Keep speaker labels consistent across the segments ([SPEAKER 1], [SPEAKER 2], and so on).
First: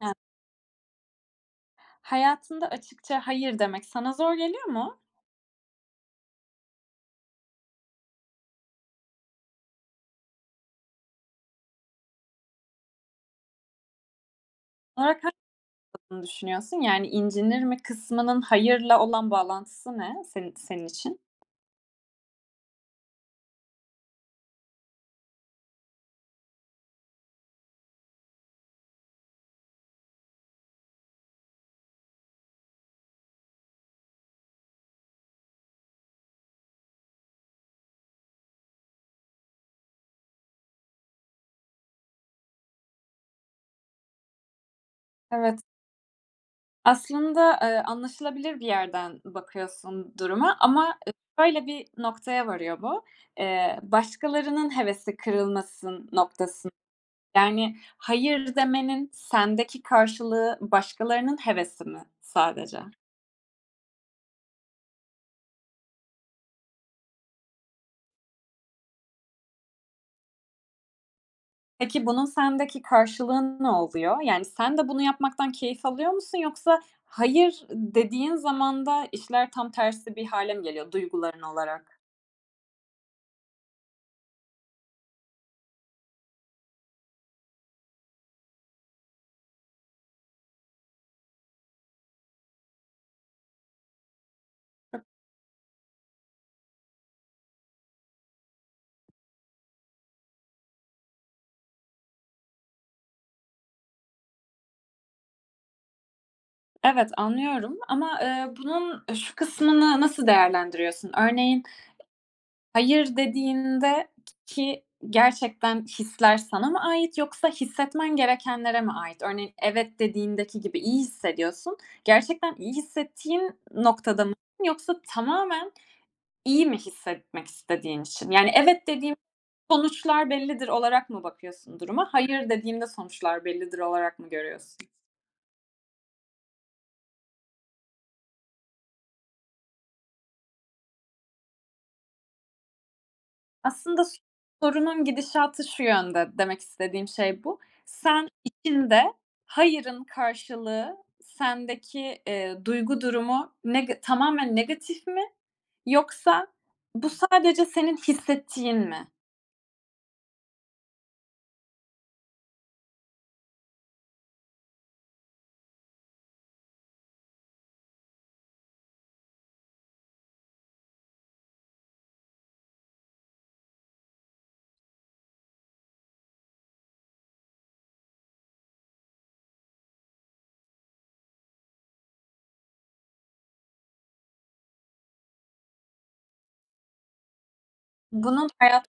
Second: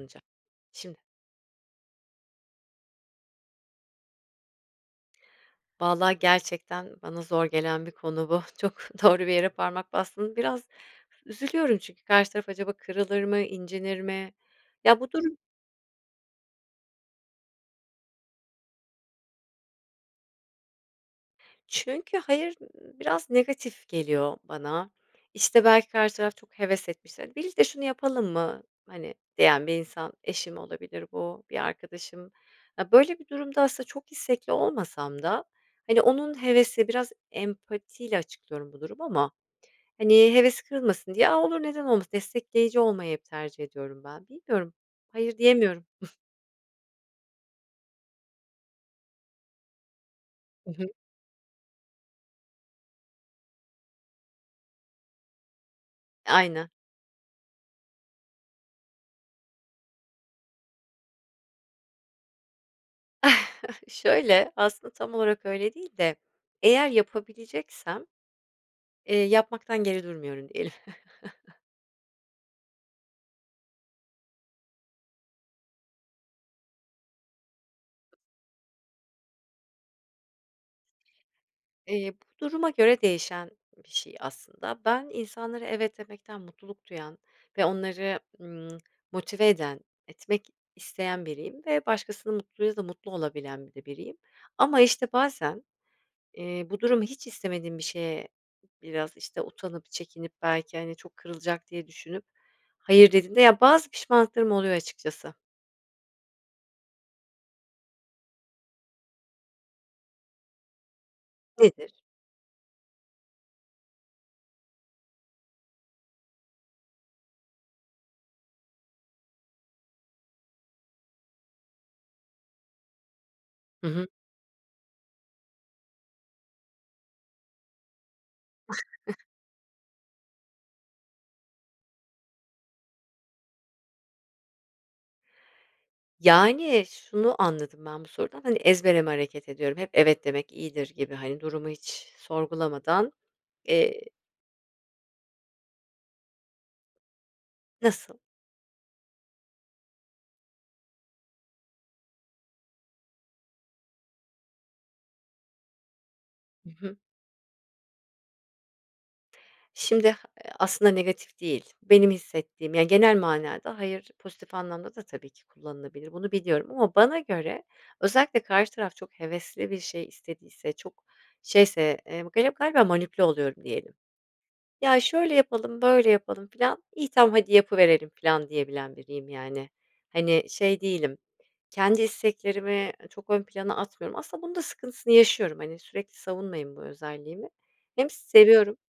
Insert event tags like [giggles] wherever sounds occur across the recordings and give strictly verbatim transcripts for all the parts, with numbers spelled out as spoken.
[SPEAKER 1] Ha
[SPEAKER 2] şimdi.
[SPEAKER 1] Hayatında açıkça "hayır" demek sana zor geliyor mu?
[SPEAKER 2] Vallahi gerçekten bana zor gelen bir konu bu, çok doğru bir yere parmak bastın. Biraz üzülüyorum çünkü karşı taraf acaba kırılır mı, incinir mi? Ya, bu
[SPEAKER 1] [unintelligible]
[SPEAKER 2] durum
[SPEAKER 1] Düşünüyorsun. Yani, incinir mi kısmının hayırla olan bağlantısı ne seni senin için?
[SPEAKER 2] Çünkü, "hayır" biraz negatif geliyor bana. İşte, belki karşı taraf çok heves etmiştir. "Birlikte şunu yapalım mı?", hani, diyen bir insan; eşim olabilir bu, bir arkadaşım... Ya, böyle bir durumda aslında çok istekli olmasam da, hani, onun hevesi, biraz empatiyle açıklıyorum bu durumu ama, hani, hevesi kırılmasın diye: "A, olur, neden olmasın?" Destekleyici olmayı hep tercih ediyorum ben. Bilmiyorum. Hayır
[SPEAKER 1] Evet.
[SPEAKER 2] diyemiyorum. [chuckles]
[SPEAKER 1] Aslında, eee, anlaşılabilir bir yerden bakıyorsun duruma
[SPEAKER 2] Hı hı.
[SPEAKER 1] ama şöyle bir noktaya varıyor bu. Eee, başkalarının hevesi kırılmasın noktası,
[SPEAKER 2] Aynen.
[SPEAKER 1] yani, "hayır" demenin sendeki karşılığı başkalarının hevesi mi sadece?
[SPEAKER 2] [chuckles] Şöyle, aslında tam olarak öyle değil de, eğer yapabileceksem, eee, yapmaktan geri durmuyorum, diyelim. [chuckles]
[SPEAKER 1] Peki, bunun sendeki karşılığı ne oluyor? Yani, sen de bunu yapmaktan keyif alıyor musun? Yoksa, "hayır" dediğin zaman da işler tam tersi bir hâle mi geliyor duyguların olarak?
[SPEAKER 2] Eee, bu duruma göre değişen bir şey, aslında. Ben insanlara evet demekten mutluluk duyan ve onları, ımm, motive eden, etmek isteyen biriyim ve başkasının mutluluğuyla da mutlu olabilen bir de biriyim. Ama işte bazen, eee, bu durumu hiç istemediğim bir şeye, biraz, işte, utanıp çekinip belki, hani, çok kırılacak diye düşünüp hayır dediğimde, ya bazı pişmanlıklarım oluyor açıkçası.
[SPEAKER 1] Evet, anlıyorum ama, eee, bunun şu kısmını nasıl değerlendiriyorsun? Örneğin,
[SPEAKER 2] Nedir?
[SPEAKER 1] hayır dediğinde k ki gerçekten hisler sana mı ait yoksa hissetmen gerekenlere mi ait? Örneğin, evet dediğindeki gibi iyi hissediyorsun, gerçekten iyi hissettiğin
[SPEAKER 2] Hı hı.
[SPEAKER 1] noktada mı yoksa tamamen iyi mi hissetmek istediğin için? Yani, “Evet dediğim sonuçlar bellidir.” olarak mı bakıyorsun duruma, “Hayır dediğimde sonuçlar bellidir.“ olarak mı görüyorsun?
[SPEAKER 2] Yani, şunu anladım ben bu sorudan, hani, ezbere mi hareket ediyorum, hep "evet" demek iyidir gibi, hani, durumu hiç sorgulamadan.
[SPEAKER 1] Aslında
[SPEAKER 2] Eee
[SPEAKER 1] sorunun gidişatı şu yönde, demek istediğim şey bu.
[SPEAKER 2] Nasıl?
[SPEAKER 1] Sen içinde "hayırın" karşılığı sendeki, ııı, duygu durumu nega tamamen negatif mi? Yoksa,
[SPEAKER 2] Hı hı.
[SPEAKER 1] bu sadece senin hissettiğin mi?
[SPEAKER 2] Şimdi a aslında negatif değil. Benim hissettiğim, yani, genel manada "hayır" pozitif anlamda da tabii ki kullanılabilir. Bunu biliyorum ama bana göre, özellikle karşı taraf çok hevesli bir şey istediyse, çok şeyse, eee, gali galiba manipüle oluyorum diyelim. "Ya şöyle yapalım, böyle yapalım" filan, iyi tamam, hadi yapıverelim filan diyebilen biriyim, yani. Hani, şey değilim, kendi isteklerimi çok ön plana atmıyorum. Aslında bunun da sıkıntısını yaşıyorum. Hani, sürekli savunmayım bu özelliğimi. Hem
[SPEAKER 1] Bunun
[SPEAKER 2] seviyorum
[SPEAKER 1] hayat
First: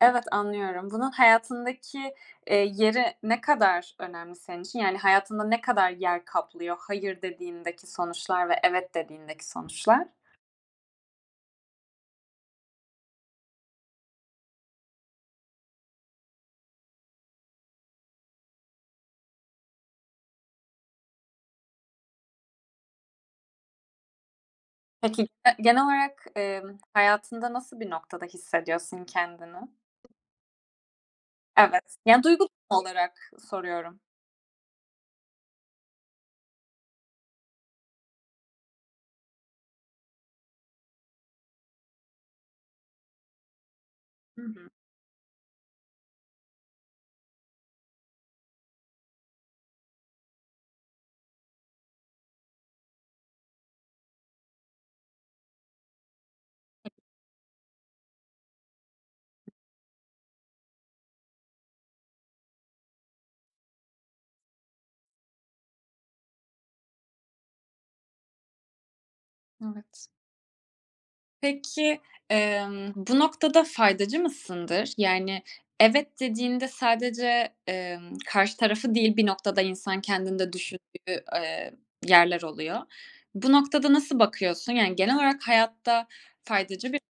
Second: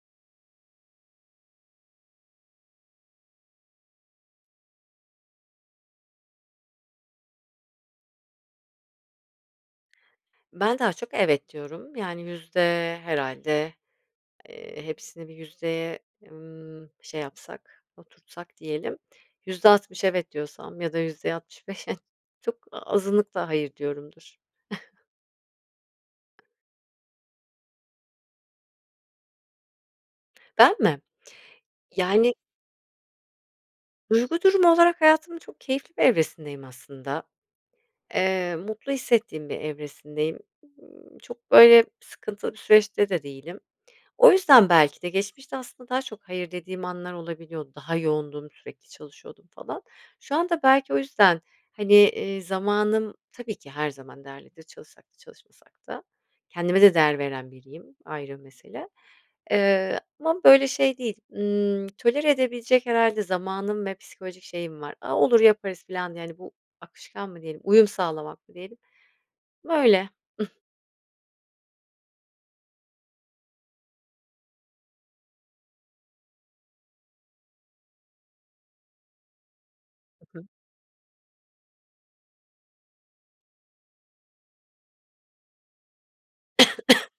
[SPEAKER 1] evet anlıyorum, bunun hayatındaki, eee, yeri ne kadar önemli senin için, yani, hayatında ne kadar yer kaplıyor "hayır" dediğindeki sonuçlar ve "evet" dediğindeki sonuçlar?
[SPEAKER 2] Ben daha çok "evet" diyorum, yani, yüzde herhâlde, eee, hepsini bir yüzdeye, ımm, şey yapsak, oturtsak diyelim. Yüzde altmış "evet" diyorsam ya da yüzde altmış beş çok azınlıkla "hayır" diyorumdur. [chuckles]
[SPEAKER 1] Peki, eee, genel olarak, ımm, hayatında nasıl bir noktada hissediyorsun kendini?
[SPEAKER 2] Ben mi?
[SPEAKER 1] Evet, yani,
[SPEAKER 2] Yani
[SPEAKER 1] duygu durumu olarak soruyorum.
[SPEAKER 2] Duygu durumu olarak hayatımın çok keyifli bir evresindeyim aslında. Eee, mutlu hissettiğim bir evresindeyim. Imm, çok böyle sıkıntılı bir süreçte de değilim. O
[SPEAKER 1] Hı
[SPEAKER 2] yüzden
[SPEAKER 1] hı.
[SPEAKER 2] belki de geçmişte aslında daha çok "hayır" dediğim anlar olabiliyordu. Daha yoğundum, sürekli çalışıyordum falan. Şu anda belki o yüzden, hani, iii, zamanım tabii ki her zaman değerlidir, çalışsak da çalışmasak da. Kendime de
[SPEAKER 1] [unintelligible]
[SPEAKER 2] değer veren biriyim, ayrı bir mesele, ııı, ama böyle şey değil, ımm, tolere edebilecek herhâlde zamanım ve psikolojik şeyim var. "A olur yaparız." filan, yani, bu akışkan mı diyelim, uyum sağlamak mı diyelim.
[SPEAKER 1] Evet.
[SPEAKER 2] Böyle. [chuckles]
[SPEAKER 1] Peki, emm, bu noktada faydacı mısındır? Yani, evet dediğinde sadece, emm, karşı tarafı değil, bir noktada insan
[SPEAKER 2] I
[SPEAKER 1] kendini
[SPEAKER 2] hı.
[SPEAKER 1] de düşündüğü, eee, yerler oluyor. Bu noktada nasıl bakıyorsun? Yani, genel olarak hayatta faydacı bir
[SPEAKER 2] [coughs]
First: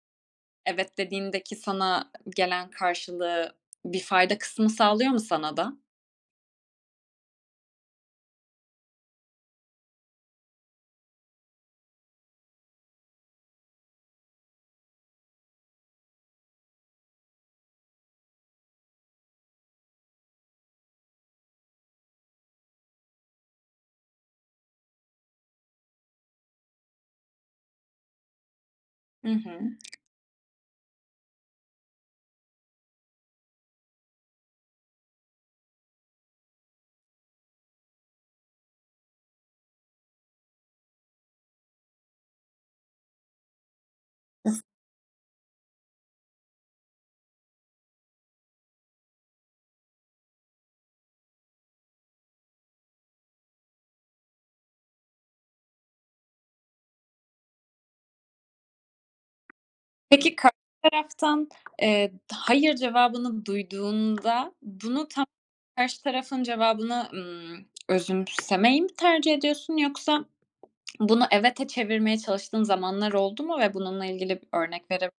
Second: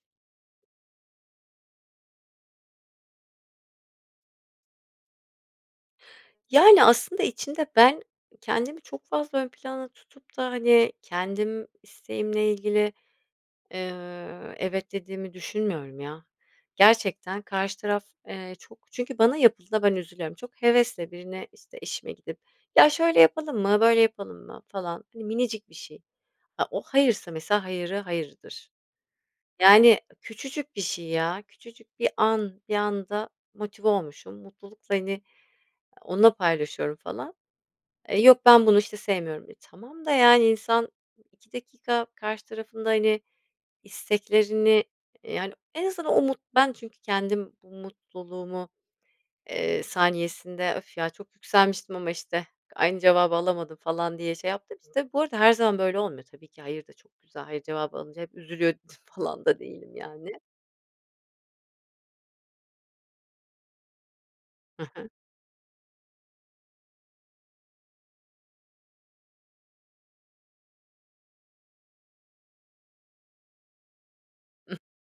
[SPEAKER 1] evet dediğindeki sana gelen karşılığı bir fayda kısmı sağlıyor mu sana da?
[SPEAKER 2] Yani, aslında içinde ben, kendimi çok fazla ön planda tutup da, hani, kendim isteğimle ilgili, eee, evet dediğimi düşünmüyorum ya. Gerçekten karşı taraf, eee, çok Çünkü bana yapıldığında ben üzülüyorum. Çok hevesle birine, işte, eşime gidip, "Ya, şöyle yapalım mı, böyle yapalım mı?" falan, hani, minicik bir şey. A, o hayırsa mesela hayırı hayırdır.
[SPEAKER 1] Hı hı.
[SPEAKER 2] Yani, küçücük bir şey ya, küçücük bir an bir anda motive olmuşum. Mutlulukla, hani, onunla paylaşıyorum falan. "E, yok, ben bunu, işte, sevmiyorum." E, tamam da, yani, insan iki dakika karşı tarafın da, hani,
[SPEAKER 1] [giggles]
[SPEAKER 2] isteklerini, eee, yani, en azından o mut ben, çünkü kendim bu mutluluğumu, eee, saniyesinde, "öf ya, çok yükselmiştim ama, işte, aynı cevabı alamadım" falan diye şey yaptığım için tabii bu arada her zaman böyle olmuyor tabii ki hayır da çok güzel Hayır cevabı alınca hep üzülüyor [scoffs] falan da değilim
[SPEAKER 1] Peki,
[SPEAKER 2] yani.
[SPEAKER 1] karşı taraftan, eee, hayır cevabını duyduğunda
[SPEAKER 2] Hı
[SPEAKER 1] bunu
[SPEAKER 2] hı.
[SPEAKER 1] tam karşı tarafın cevabını, ımm, özümsemeyi mi tercih ediyorsun yoksa [swallows] bunu evete çevirmeye çalıştığın zamanlar oldu mu ve bununla ilgili
[SPEAKER 2] Ih
[SPEAKER 1] örnek vere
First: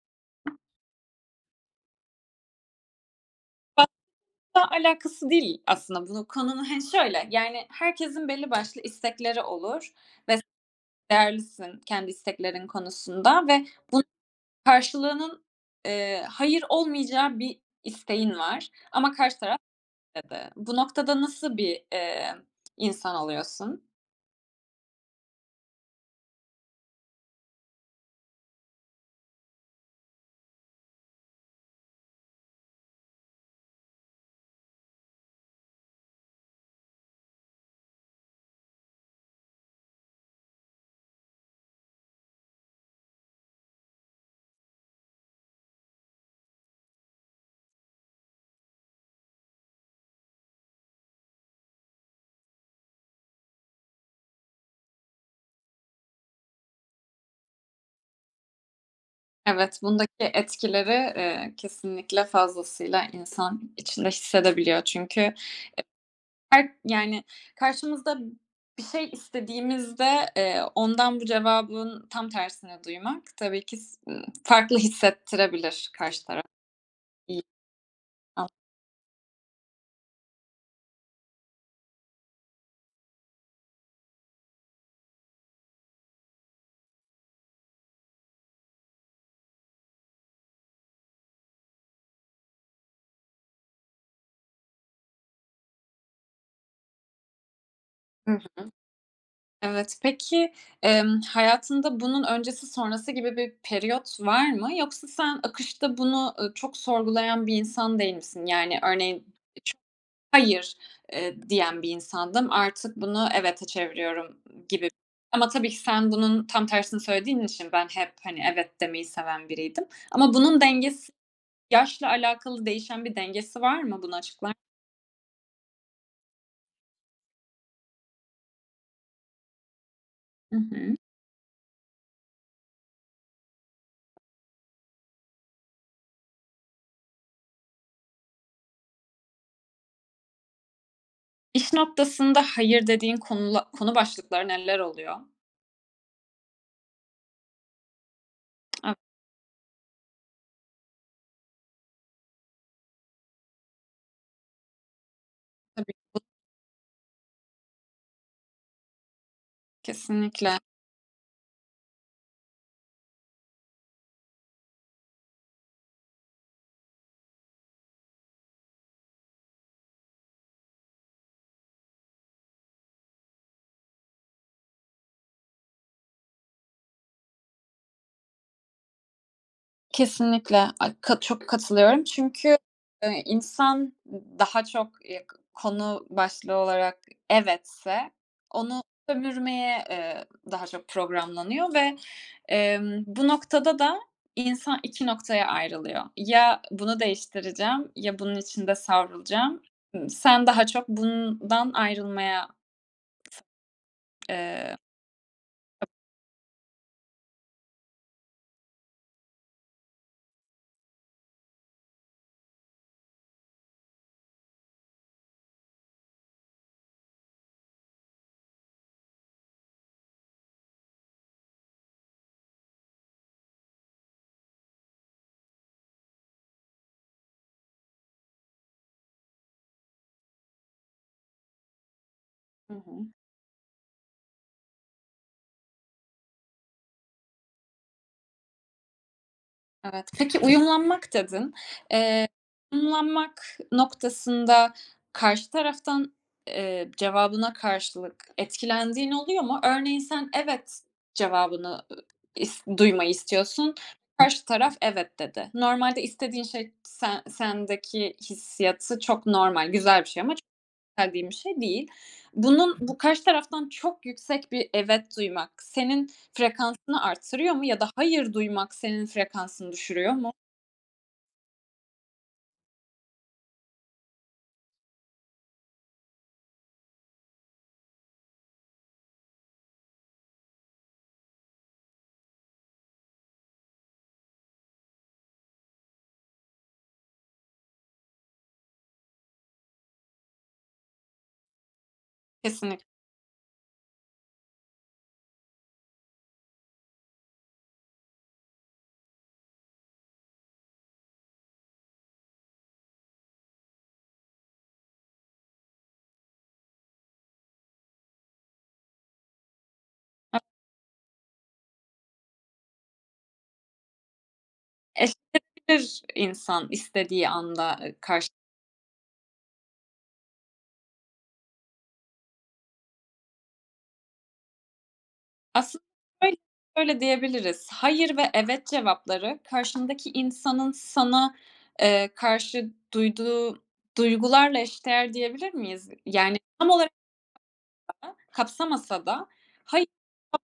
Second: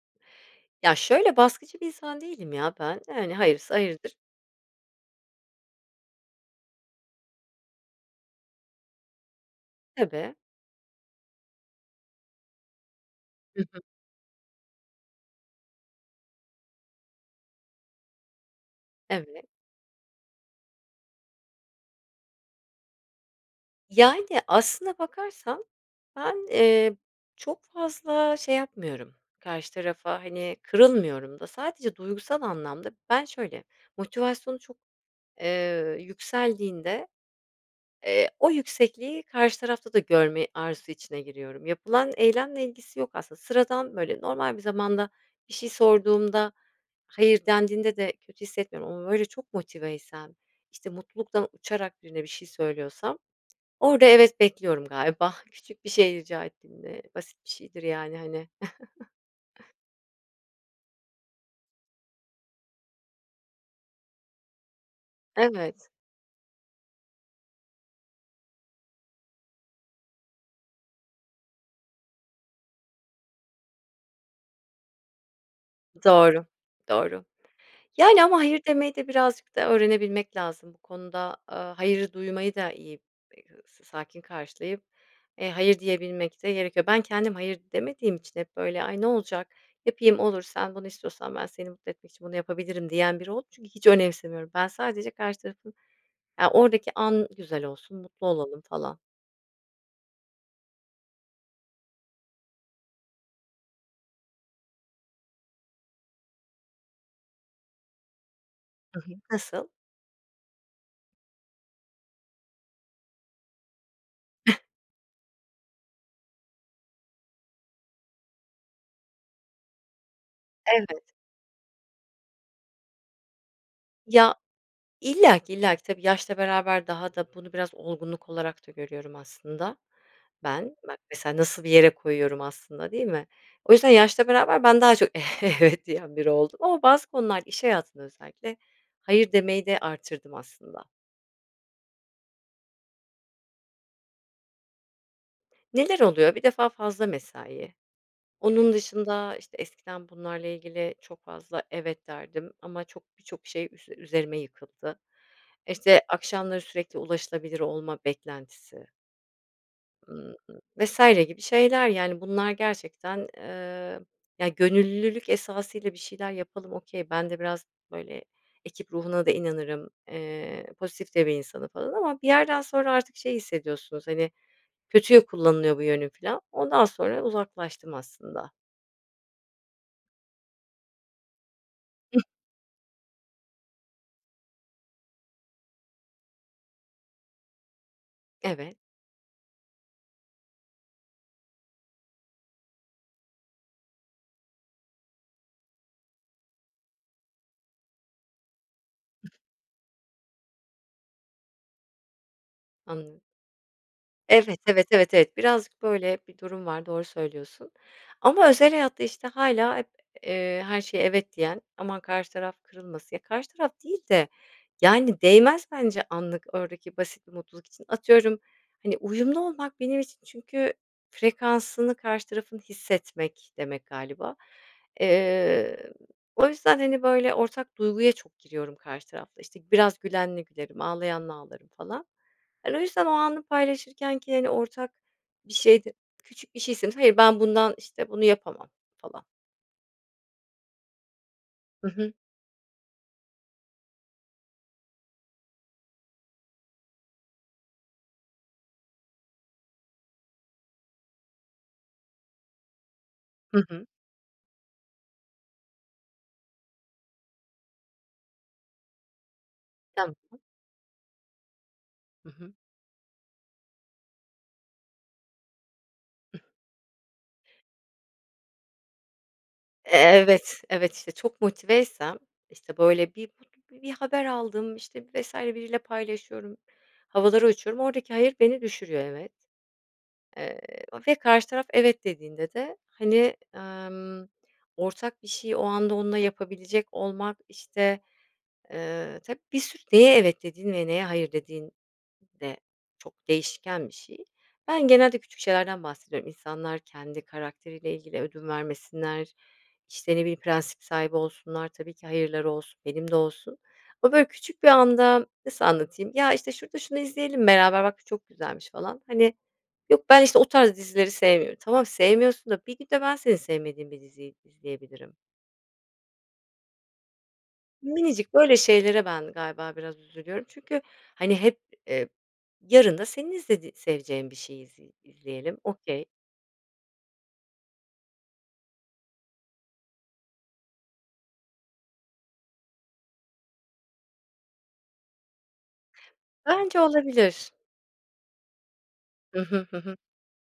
[SPEAKER 2] Ya şöyle, baskıcı bir insan değilim ya ben. Yani, hayırsa
[SPEAKER 1] Ba
[SPEAKER 2] hayırdır.
[SPEAKER 1] [unintelligible] alakası değil aslında bunu konunun Hani şöyle, yani, herkesin belli başlı istekleri olur
[SPEAKER 2] Tabii.
[SPEAKER 1] ve s değerlisin kendi isteklerin konusunda
[SPEAKER 2] Hı
[SPEAKER 1] ve
[SPEAKER 2] hı.
[SPEAKER 1] bun karşılığının, eee, hayır olmayacağı bir isteğin var ama karşı
[SPEAKER 2] Evet.
[SPEAKER 1] taraf dedi. Bu noktada nasıl bir, eee, insan oluyorsun?
[SPEAKER 2] Yani, aslında bakarsan ben, eee, çok fazla şey yapmıyorum, karşı tarafa, hani, kırılmıyorum da. Sadece duygusal anlamda Ben şöyle, motivasyonu çok, eee, yükseldiğinde, eee, o yüksekliği karşı tarafta da görme arzusu içine giriyorum. Yapılan eylemle ilgisi yok aslında. Sıradan, böyle normal bir zamanda bir şey sorduğumda hayır dendiğinde de kötü hissetmiyorum ama böyle çok motiveysem, işte, mutluluktan uçarak birine bir şey söylüyorsam orada evet bekliyorum galiba. Küçük bir şey rica ettiğimde. Basit bir şeydir, yani, hani. [chuckles]
[SPEAKER 1] Evet, bundaki etkileri, eee, kesinlikle fazlasıyla insan içinde hissedebiliyor çünkü
[SPEAKER 2] Evet.
[SPEAKER 1] her, yani, karşımızda bir şey istediğimizde, eee, ondan bu cevabın tam tersini duymak tabii ki s ımm, farklı hissettirebilir karşı taraf
[SPEAKER 2] Doğru, doğru.
[SPEAKER 1] i
[SPEAKER 2] Yani ama
[SPEAKER 1] a
[SPEAKER 2] hayır demeyi de birazcık da öğrenebilmek lazım bu konuda, aaa, hayırı duymayı da iyi, e hı s sakin karşılayıp, eee, hayır diyebilmek de gerekiyor. Ben, kendim hayır demediğim için hep böyle, "Ay ne olacak? Yapayım, olur. Sen, bunu istiyorsan ben seni mutlu etmek için bunu yapabilirim" diyen biri oldum. Çünkü hiç önemsemiyorum. Ben sadece karşı tarafın, ya oradaki an güzel olsun, mutlu
[SPEAKER 1] Hı hı.
[SPEAKER 2] olalım falan.
[SPEAKER 1] Evet. Peki, emm, hayatında bunun öncesi sonrası gibi bir periyot var mı yoksa sen akışta bunu, ııı, çok sorgulayan bir insan değil misin? Yani,
[SPEAKER 2] Hı hı.
[SPEAKER 1] örneğin
[SPEAKER 2] Nasıl?
[SPEAKER 1] ç hayır, eee, diyen bir insandım, artık bunu evete çeviriyorum
[SPEAKER 2] [giggles]
[SPEAKER 1] gibi. Ama tabii ki sen bunun tam tersini söylediğin için ben hep, hani, evet demeyi seven biriydim ama bunun
[SPEAKER 2] Evet.
[SPEAKER 1] dengesi Yaşla alakalı değişen bir dengesi var mı? Bunu
[SPEAKER 2] Ya
[SPEAKER 1] açıklar
[SPEAKER 2] İllaki, illaki. Tabii yaşla beraber daha da bunu biraz olgunluk olarak da görüyorum aslında
[SPEAKER 1] I
[SPEAKER 2] ben. Bak
[SPEAKER 1] hı.
[SPEAKER 2] mesela, nasıl bir yere koyuyorum aslında, değil mi? O yüzden yaşla beraber ben daha çok evet diyen biri oldum ama bazı konularda iş hayatında özellikle hayır demeyi de artırdım aslında.
[SPEAKER 1] İş noktasında "hayır" dediğin konula konu başlıkları neler oluyor?
[SPEAKER 2] Neler oluyor, bir defa fazla mesai. Onun
[SPEAKER 1] E
[SPEAKER 2] dışında, işte, eskiden bunlarla ilgili çok fazla "evet" derdim ama çok, birçok şey üs üzerime yıkıldı. İşte,
[SPEAKER 1] Tabii.
[SPEAKER 2] akşamları sürekli ulaşılabilir olma beklentisi Imm,
[SPEAKER 1] Kesinlikle.
[SPEAKER 2] vs. gibi şeyler, yani, bunlar gerçekten, eee, ya, gönüllülük esasıyla bir şeyler yapalım, okay, ben de biraz, böyle, ekip ruhuna da inanırım, eee, pozitif de bir insanım falan ama bir yerden sonra artık şey hissediyorsunuz, hani, kötüye kullanılıyor bu yönüm filan. Ondan sonra uzaklaştım aslında.
[SPEAKER 1] Kesinlikle. Ay ka çok katılıyorum çünkü, eee, insan, ııı, daha çok, eee, k konu başlığı olarak evetse
[SPEAKER 2] Evet.
[SPEAKER 1] onu sömürmeye, eee, daha çok programlanıyor ve, emm, bu noktada da insan iki noktaya ayrılıyor. Ya bunu değiştireceğim ya bunun içinde savrulacağım. Imm, sen daha çok bundan ayrılmaya.
[SPEAKER 2] Anladım. Evet,
[SPEAKER 1] Eee
[SPEAKER 2] evet, evet, evet. Birazcık böyle bir durum var, doğru söylüyorsun. Ama özel hayatta, işte, hâlâ hep, eee, her şeye "evet" diyen, aman karşı taraf kırılmasın Ya, karşı taraf değil de yani değmez bence anlık oradaki basit bir mutluluk için. Atıyorum, hani, uyumlu olmak benim için çünkü "frekansını karşı tarafın hissetmek" demek galiba. Eee, o yüzden, hani, böyle, ortak duyguya çok giriyorum karşı tarafla. İşte, biraz gülenle gülerim, ağlayanla ağlarım falan.
[SPEAKER 1] Hı
[SPEAKER 2] Hani, o yüzden o
[SPEAKER 1] hı.
[SPEAKER 2] anı paylaşırkenki, hani, ortak bir şeyde küçük bir şeysin. Hayır, ben bundan, işte, bunu yapamam, falan.
[SPEAKER 1] Evet. Peki "uyumlanmak" dedin.
[SPEAKER 2] Hı hı.
[SPEAKER 1] Eee, umlanmak noktasında karşı taraftan, eee, cevabına karşılık etkilendiğin oluyor mu? Örneğin sen "evet" cevabını, ııı, is duymayı
[SPEAKER 2] Hı
[SPEAKER 1] istiyorsun,
[SPEAKER 2] hı.
[SPEAKER 1] karşı taraf "evet" dedi. Normalde istediğin şey sen sendeki hissiyatı çok normal, güzel bir şey ama
[SPEAKER 2] Tamam.
[SPEAKER 1] [unintelligible] bir şey değil. Bunun bu karşı taraftan çok yüksek bir "evet" duymak senin frekansını arttırıyor mu ya da "hayır" duymak senin frekansını
[SPEAKER 2] E
[SPEAKER 1] düşürüyor mu?
[SPEAKER 2] evet, evet, işte, çok motiveysem, işte, böyle, bir bi bir haber aldım, işte, vs. biriyle paylaşıyorum, havalara uçuyorum, oradaki "hayır" beni düşürüyor. Evet. Eee, ve karşı taraf "evet" dediğinde de, hani, emm, ortak bir şeyi o anda onunla yapabilecek olmak, işte, eee, tab bir sürü Neye "evet" dediğin ve neye "hayır" dediğin de
[SPEAKER 1] Kesinlik
[SPEAKER 2] çok değişken bir şey. Ben genelde küçük şeylerden bahsediyorum. İnsanlar kendi karakteriyle ilgili ödün vermesinler, işte, ne bileyim prensip sahibi olsunlar, tabii ki "hayır"ları olsun, benim de olsun ama, böyle, küçük bir anda Nasıl anlatayım? Ya, işte, "Şurada şunu izleyelim beraber. Bak bu çok güzelmiş." falan, hani, "Yok, ben, işte,
[SPEAKER 1] A
[SPEAKER 2] o tarz dizileri sevmiyorum." Tamam, sevmiyorsun da bir gün de ben senin sevmediğin bir diziyi izleyebilirim.
[SPEAKER 1] [unintelligible] İnsan istediği anda, eee, karş
[SPEAKER 2] Minicik, böyle, şeylere ben galiba biraz üzülüyorum çünkü, hani, hep, eee, yarın da senin istediği seveceğin bir şeyi izle izleyelim.
[SPEAKER 1] Aslı
[SPEAKER 2] Okay.
[SPEAKER 1] öyl öyle diyebiliriz. "Hayır" ve "evet" cevapları karşındaki insanın sana, eee, karşı duyduğu duygularla eş değer diyebilir miyiz? Yani, tam
[SPEAKER 2] Bence
[SPEAKER 1] olarak
[SPEAKER 2] olabilir.
[SPEAKER 1] [unintelligible] kapsamasa da
[SPEAKER 2] Hı hı, hı hı.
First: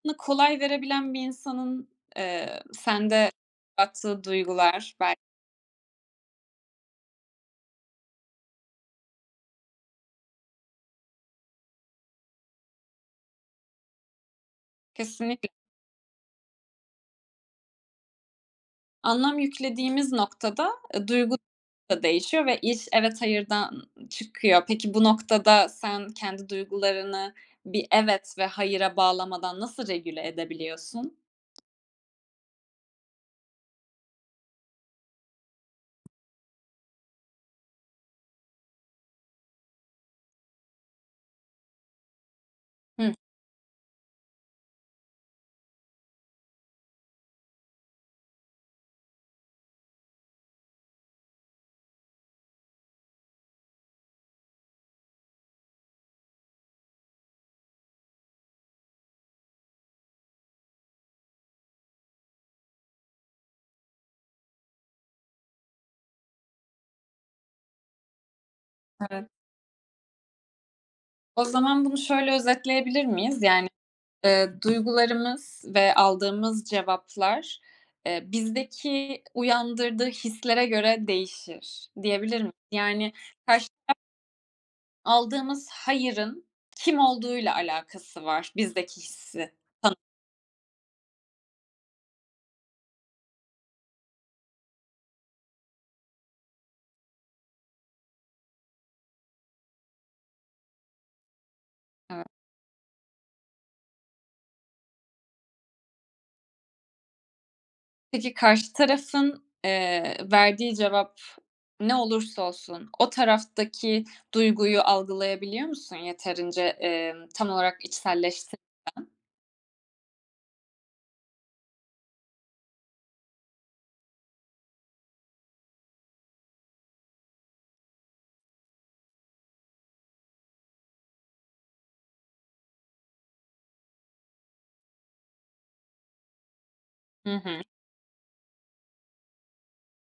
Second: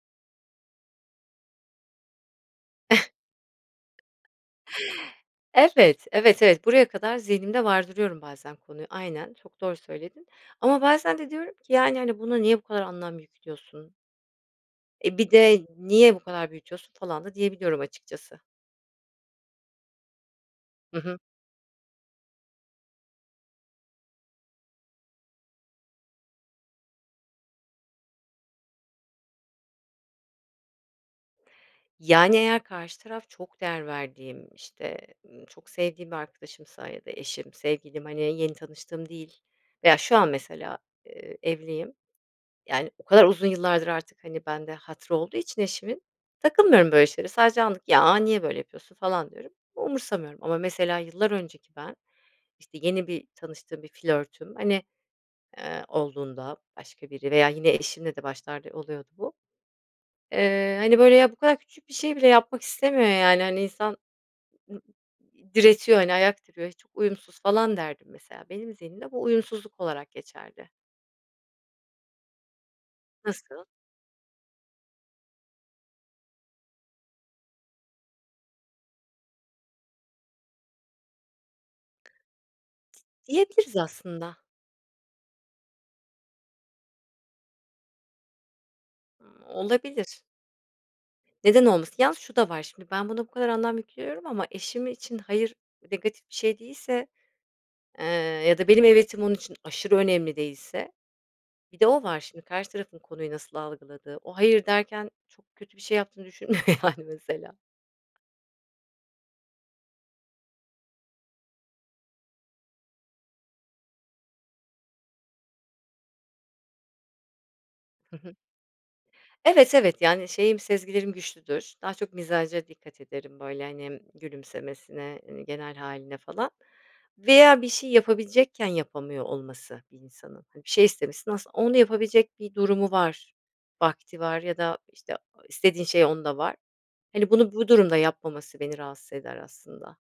[SPEAKER 1] [unintelligible] kolay verebilen bir insanın, eee, sende bıraktığı
[SPEAKER 2] [chuckles]
[SPEAKER 1] duygular, bel
[SPEAKER 2] Evet, evet, evet. Buraya kadar zihnimde vardırıyorum bazen konuyu. Aynen, çok doğru söyledin ama bazen de diyorum ki, yani, hani, "Buna niye bu kadar anlam yüklüyorsun?" Eee, bir
[SPEAKER 1] Kesinlikle.
[SPEAKER 2] de "niye bu kadar büyütüyorsun?" falan da diyebiliyorum açıkçası.
[SPEAKER 1] Anlam yüklediğimiz noktada,
[SPEAKER 2] Hı
[SPEAKER 1] eee,
[SPEAKER 2] hı.
[SPEAKER 1] duygu da değişiyor ve iş "evet, hayırdan" ı çıkıyor. Peki, bu noktada sen kendi duygularını bir "evet" ve "hayıra" bağlamadan nasıl regüle edebiliyorsun?
[SPEAKER 2] Yani, eğer karşı taraf çok değer verdiğim, işte, ııı, çok sevdiğim bir arkadaşımsa ya da eşim, sevgilim, hani, yeni tanıştığım değil veya şu an mesela, ııı, evliyim. Yani, o
[SPEAKER 1] Hıı.
[SPEAKER 2] kadar uzun yıllardır artık, hani, bende hatırı olduğu için eşimin, takılmıyorum böyle şeylere. Sadece anlık, "ya, niye böyle yapıyorsun?" falan diyorum. Umursamıyorum ama mesela yıllar önceki ben, işte, yeni bir tanıştığım bir flörtüm, hani, ııı, olduğunda başka biri veya yine eşimle de başlarda oluyordu bu. Eee, hani, böyle, "ya, bu kadar küçük bir şey bile yapmak istemiyor, yani. Hani, insan ı ı diretiyor, hani, ayak diriyor, çok uyumsuz" falan derdim, mesela. Benim zihnimde bu
[SPEAKER 1] Evet.
[SPEAKER 2] uyumsuzluk olarak geçerdi.
[SPEAKER 1] O zaman bunu şöyle özetleyebilir miyiz?
[SPEAKER 2] Nasıl?
[SPEAKER 1] Yani, eee, duygularımız ve aldığımız cevaplar, eee, bizdeki uyandırdığı hislere göre değişir, diyebilir mi Yani, karşı
[SPEAKER 2] Diyebiliriz
[SPEAKER 1] ta
[SPEAKER 2] aslında.
[SPEAKER 1] Aldığımız hayırın kim olduğuyla alakası var bizdeki
[SPEAKER 2] M
[SPEAKER 1] hissi sa
[SPEAKER 2] olabilir. Neden olmasın? Yalnız şu da var; şimdi ben, buna bu kadar anlam yüklüyorum ama eşim için hayır negatif bir şey değilse, eee, ya da benim evetim onun için aşırı önemli değilse bir de o var
[SPEAKER 1] Eve
[SPEAKER 2] şimdi; karşı tarafın konuyu nasıl algıladığı. O, hayır derken çok kötü bir şey yaptığını düşünmüyor, yani, mesela.
[SPEAKER 1] Peki, karşı tarafın, eee, verdiği cevap ne olursa olsun o taraftaki duyguyu algılayabiliyor musun yeterince, eee, tam olarak
[SPEAKER 2] Hı hı.
[SPEAKER 1] içselleştirirken?
[SPEAKER 2] Evet, evet. Yani, şeyim sezgilerim güçlüdür. Daha çok mizaca dikkat ederim böyle, hani, gülümsemesine, hani, genel hâline falan. Veya bir şeyi yapabilecekken yapamıyor olması bir insanın. Hani, bir şey istemişsin aslında onu yapabilecek bir durumu var, vakti var ya da, işte, a o istediğin şey onda var. Hani,
[SPEAKER 1] Hı
[SPEAKER 2] bunu
[SPEAKER 1] hı.
[SPEAKER 2] bu durumda yapmaması beni rahatsız eder aslında.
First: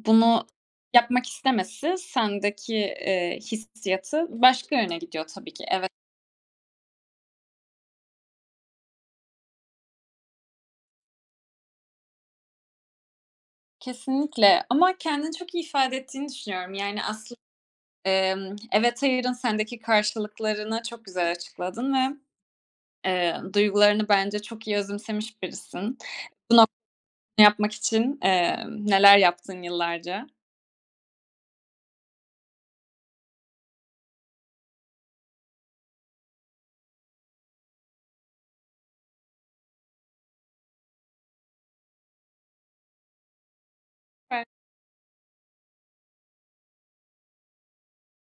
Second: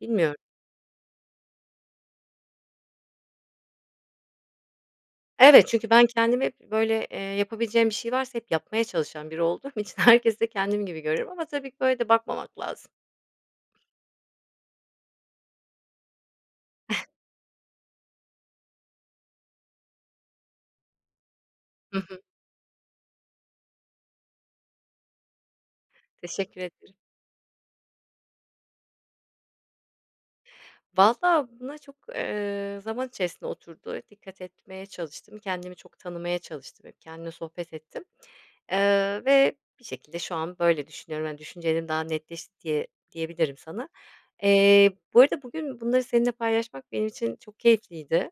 [SPEAKER 2] Bilmiyorum.
[SPEAKER 1] yapmak istemesi sendeki, eee, hissiyatı başka yöne gidiyor tabii ki
[SPEAKER 2] Evet
[SPEAKER 1] eve
[SPEAKER 2] çünkü ben kendim hep böyle, eee, yapabileceğim bir şey varsa hep yapmaya çalışan biri olduğum için herkesi de kendim gibi görüyorum ama tabii ki böyle de bakmamak lazım.
[SPEAKER 1] Kesinlikle. Ama kendini çok iyi ifade ettiğini düşünüyorum, yani,
[SPEAKER 2] [giggles]
[SPEAKER 1] aslında, emm, evet, hayırın sendeki karşılıklarını çok güzel açıkladın
[SPEAKER 2] Hı
[SPEAKER 1] ve,
[SPEAKER 2] hı.
[SPEAKER 1] eee, duygularını bence çok iyi özümsemiş birisin.
[SPEAKER 2] Teşekkür ederim.
[SPEAKER 1] Bu no yapmak için, emm, neler yaptın yıllarca?
[SPEAKER 2] Valla buna çok, eee, zaman içerisinde oturdu. Dikkat etmeye çalıştım. Kendimi çok tanımaya çalıştım, hep kendimle sohbet ettim. Eee, ve bir şekilde şu an böyle düşünüyorum, hani, düşüncelerim daha netleşti diye diyebilirim sana.
[SPEAKER 1] Ben
[SPEAKER 2] Eee, bu arada bugün bunları seninle paylaşmak benim için çok keyifliydi.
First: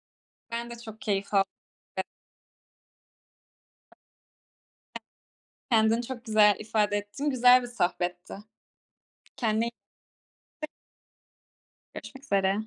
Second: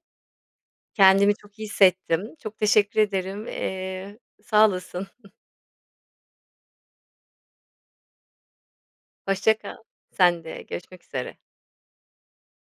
[SPEAKER 1] Ben de çok keyif
[SPEAKER 2] Kendimi
[SPEAKER 1] al
[SPEAKER 2] çok iyi
[SPEAKER 1] [unintelligible]
[SPEAKER 2] hissettim. Çok teşekkür ederim. Eee, sağ olasın. [giggles]
[SPEAKER 1] Kendini çok güzel ifade ettin, güzel bir sohbetti.
[SPEAKER 2] Hoşça
[SPEAKER 1] Kendine
[SPEAKER 2] kal.
[SPEAKER 1] iy
[SPEAKER 2] Sen de. Görüşmek üzere.
[SPEAKER 1] Görüşmek üzere.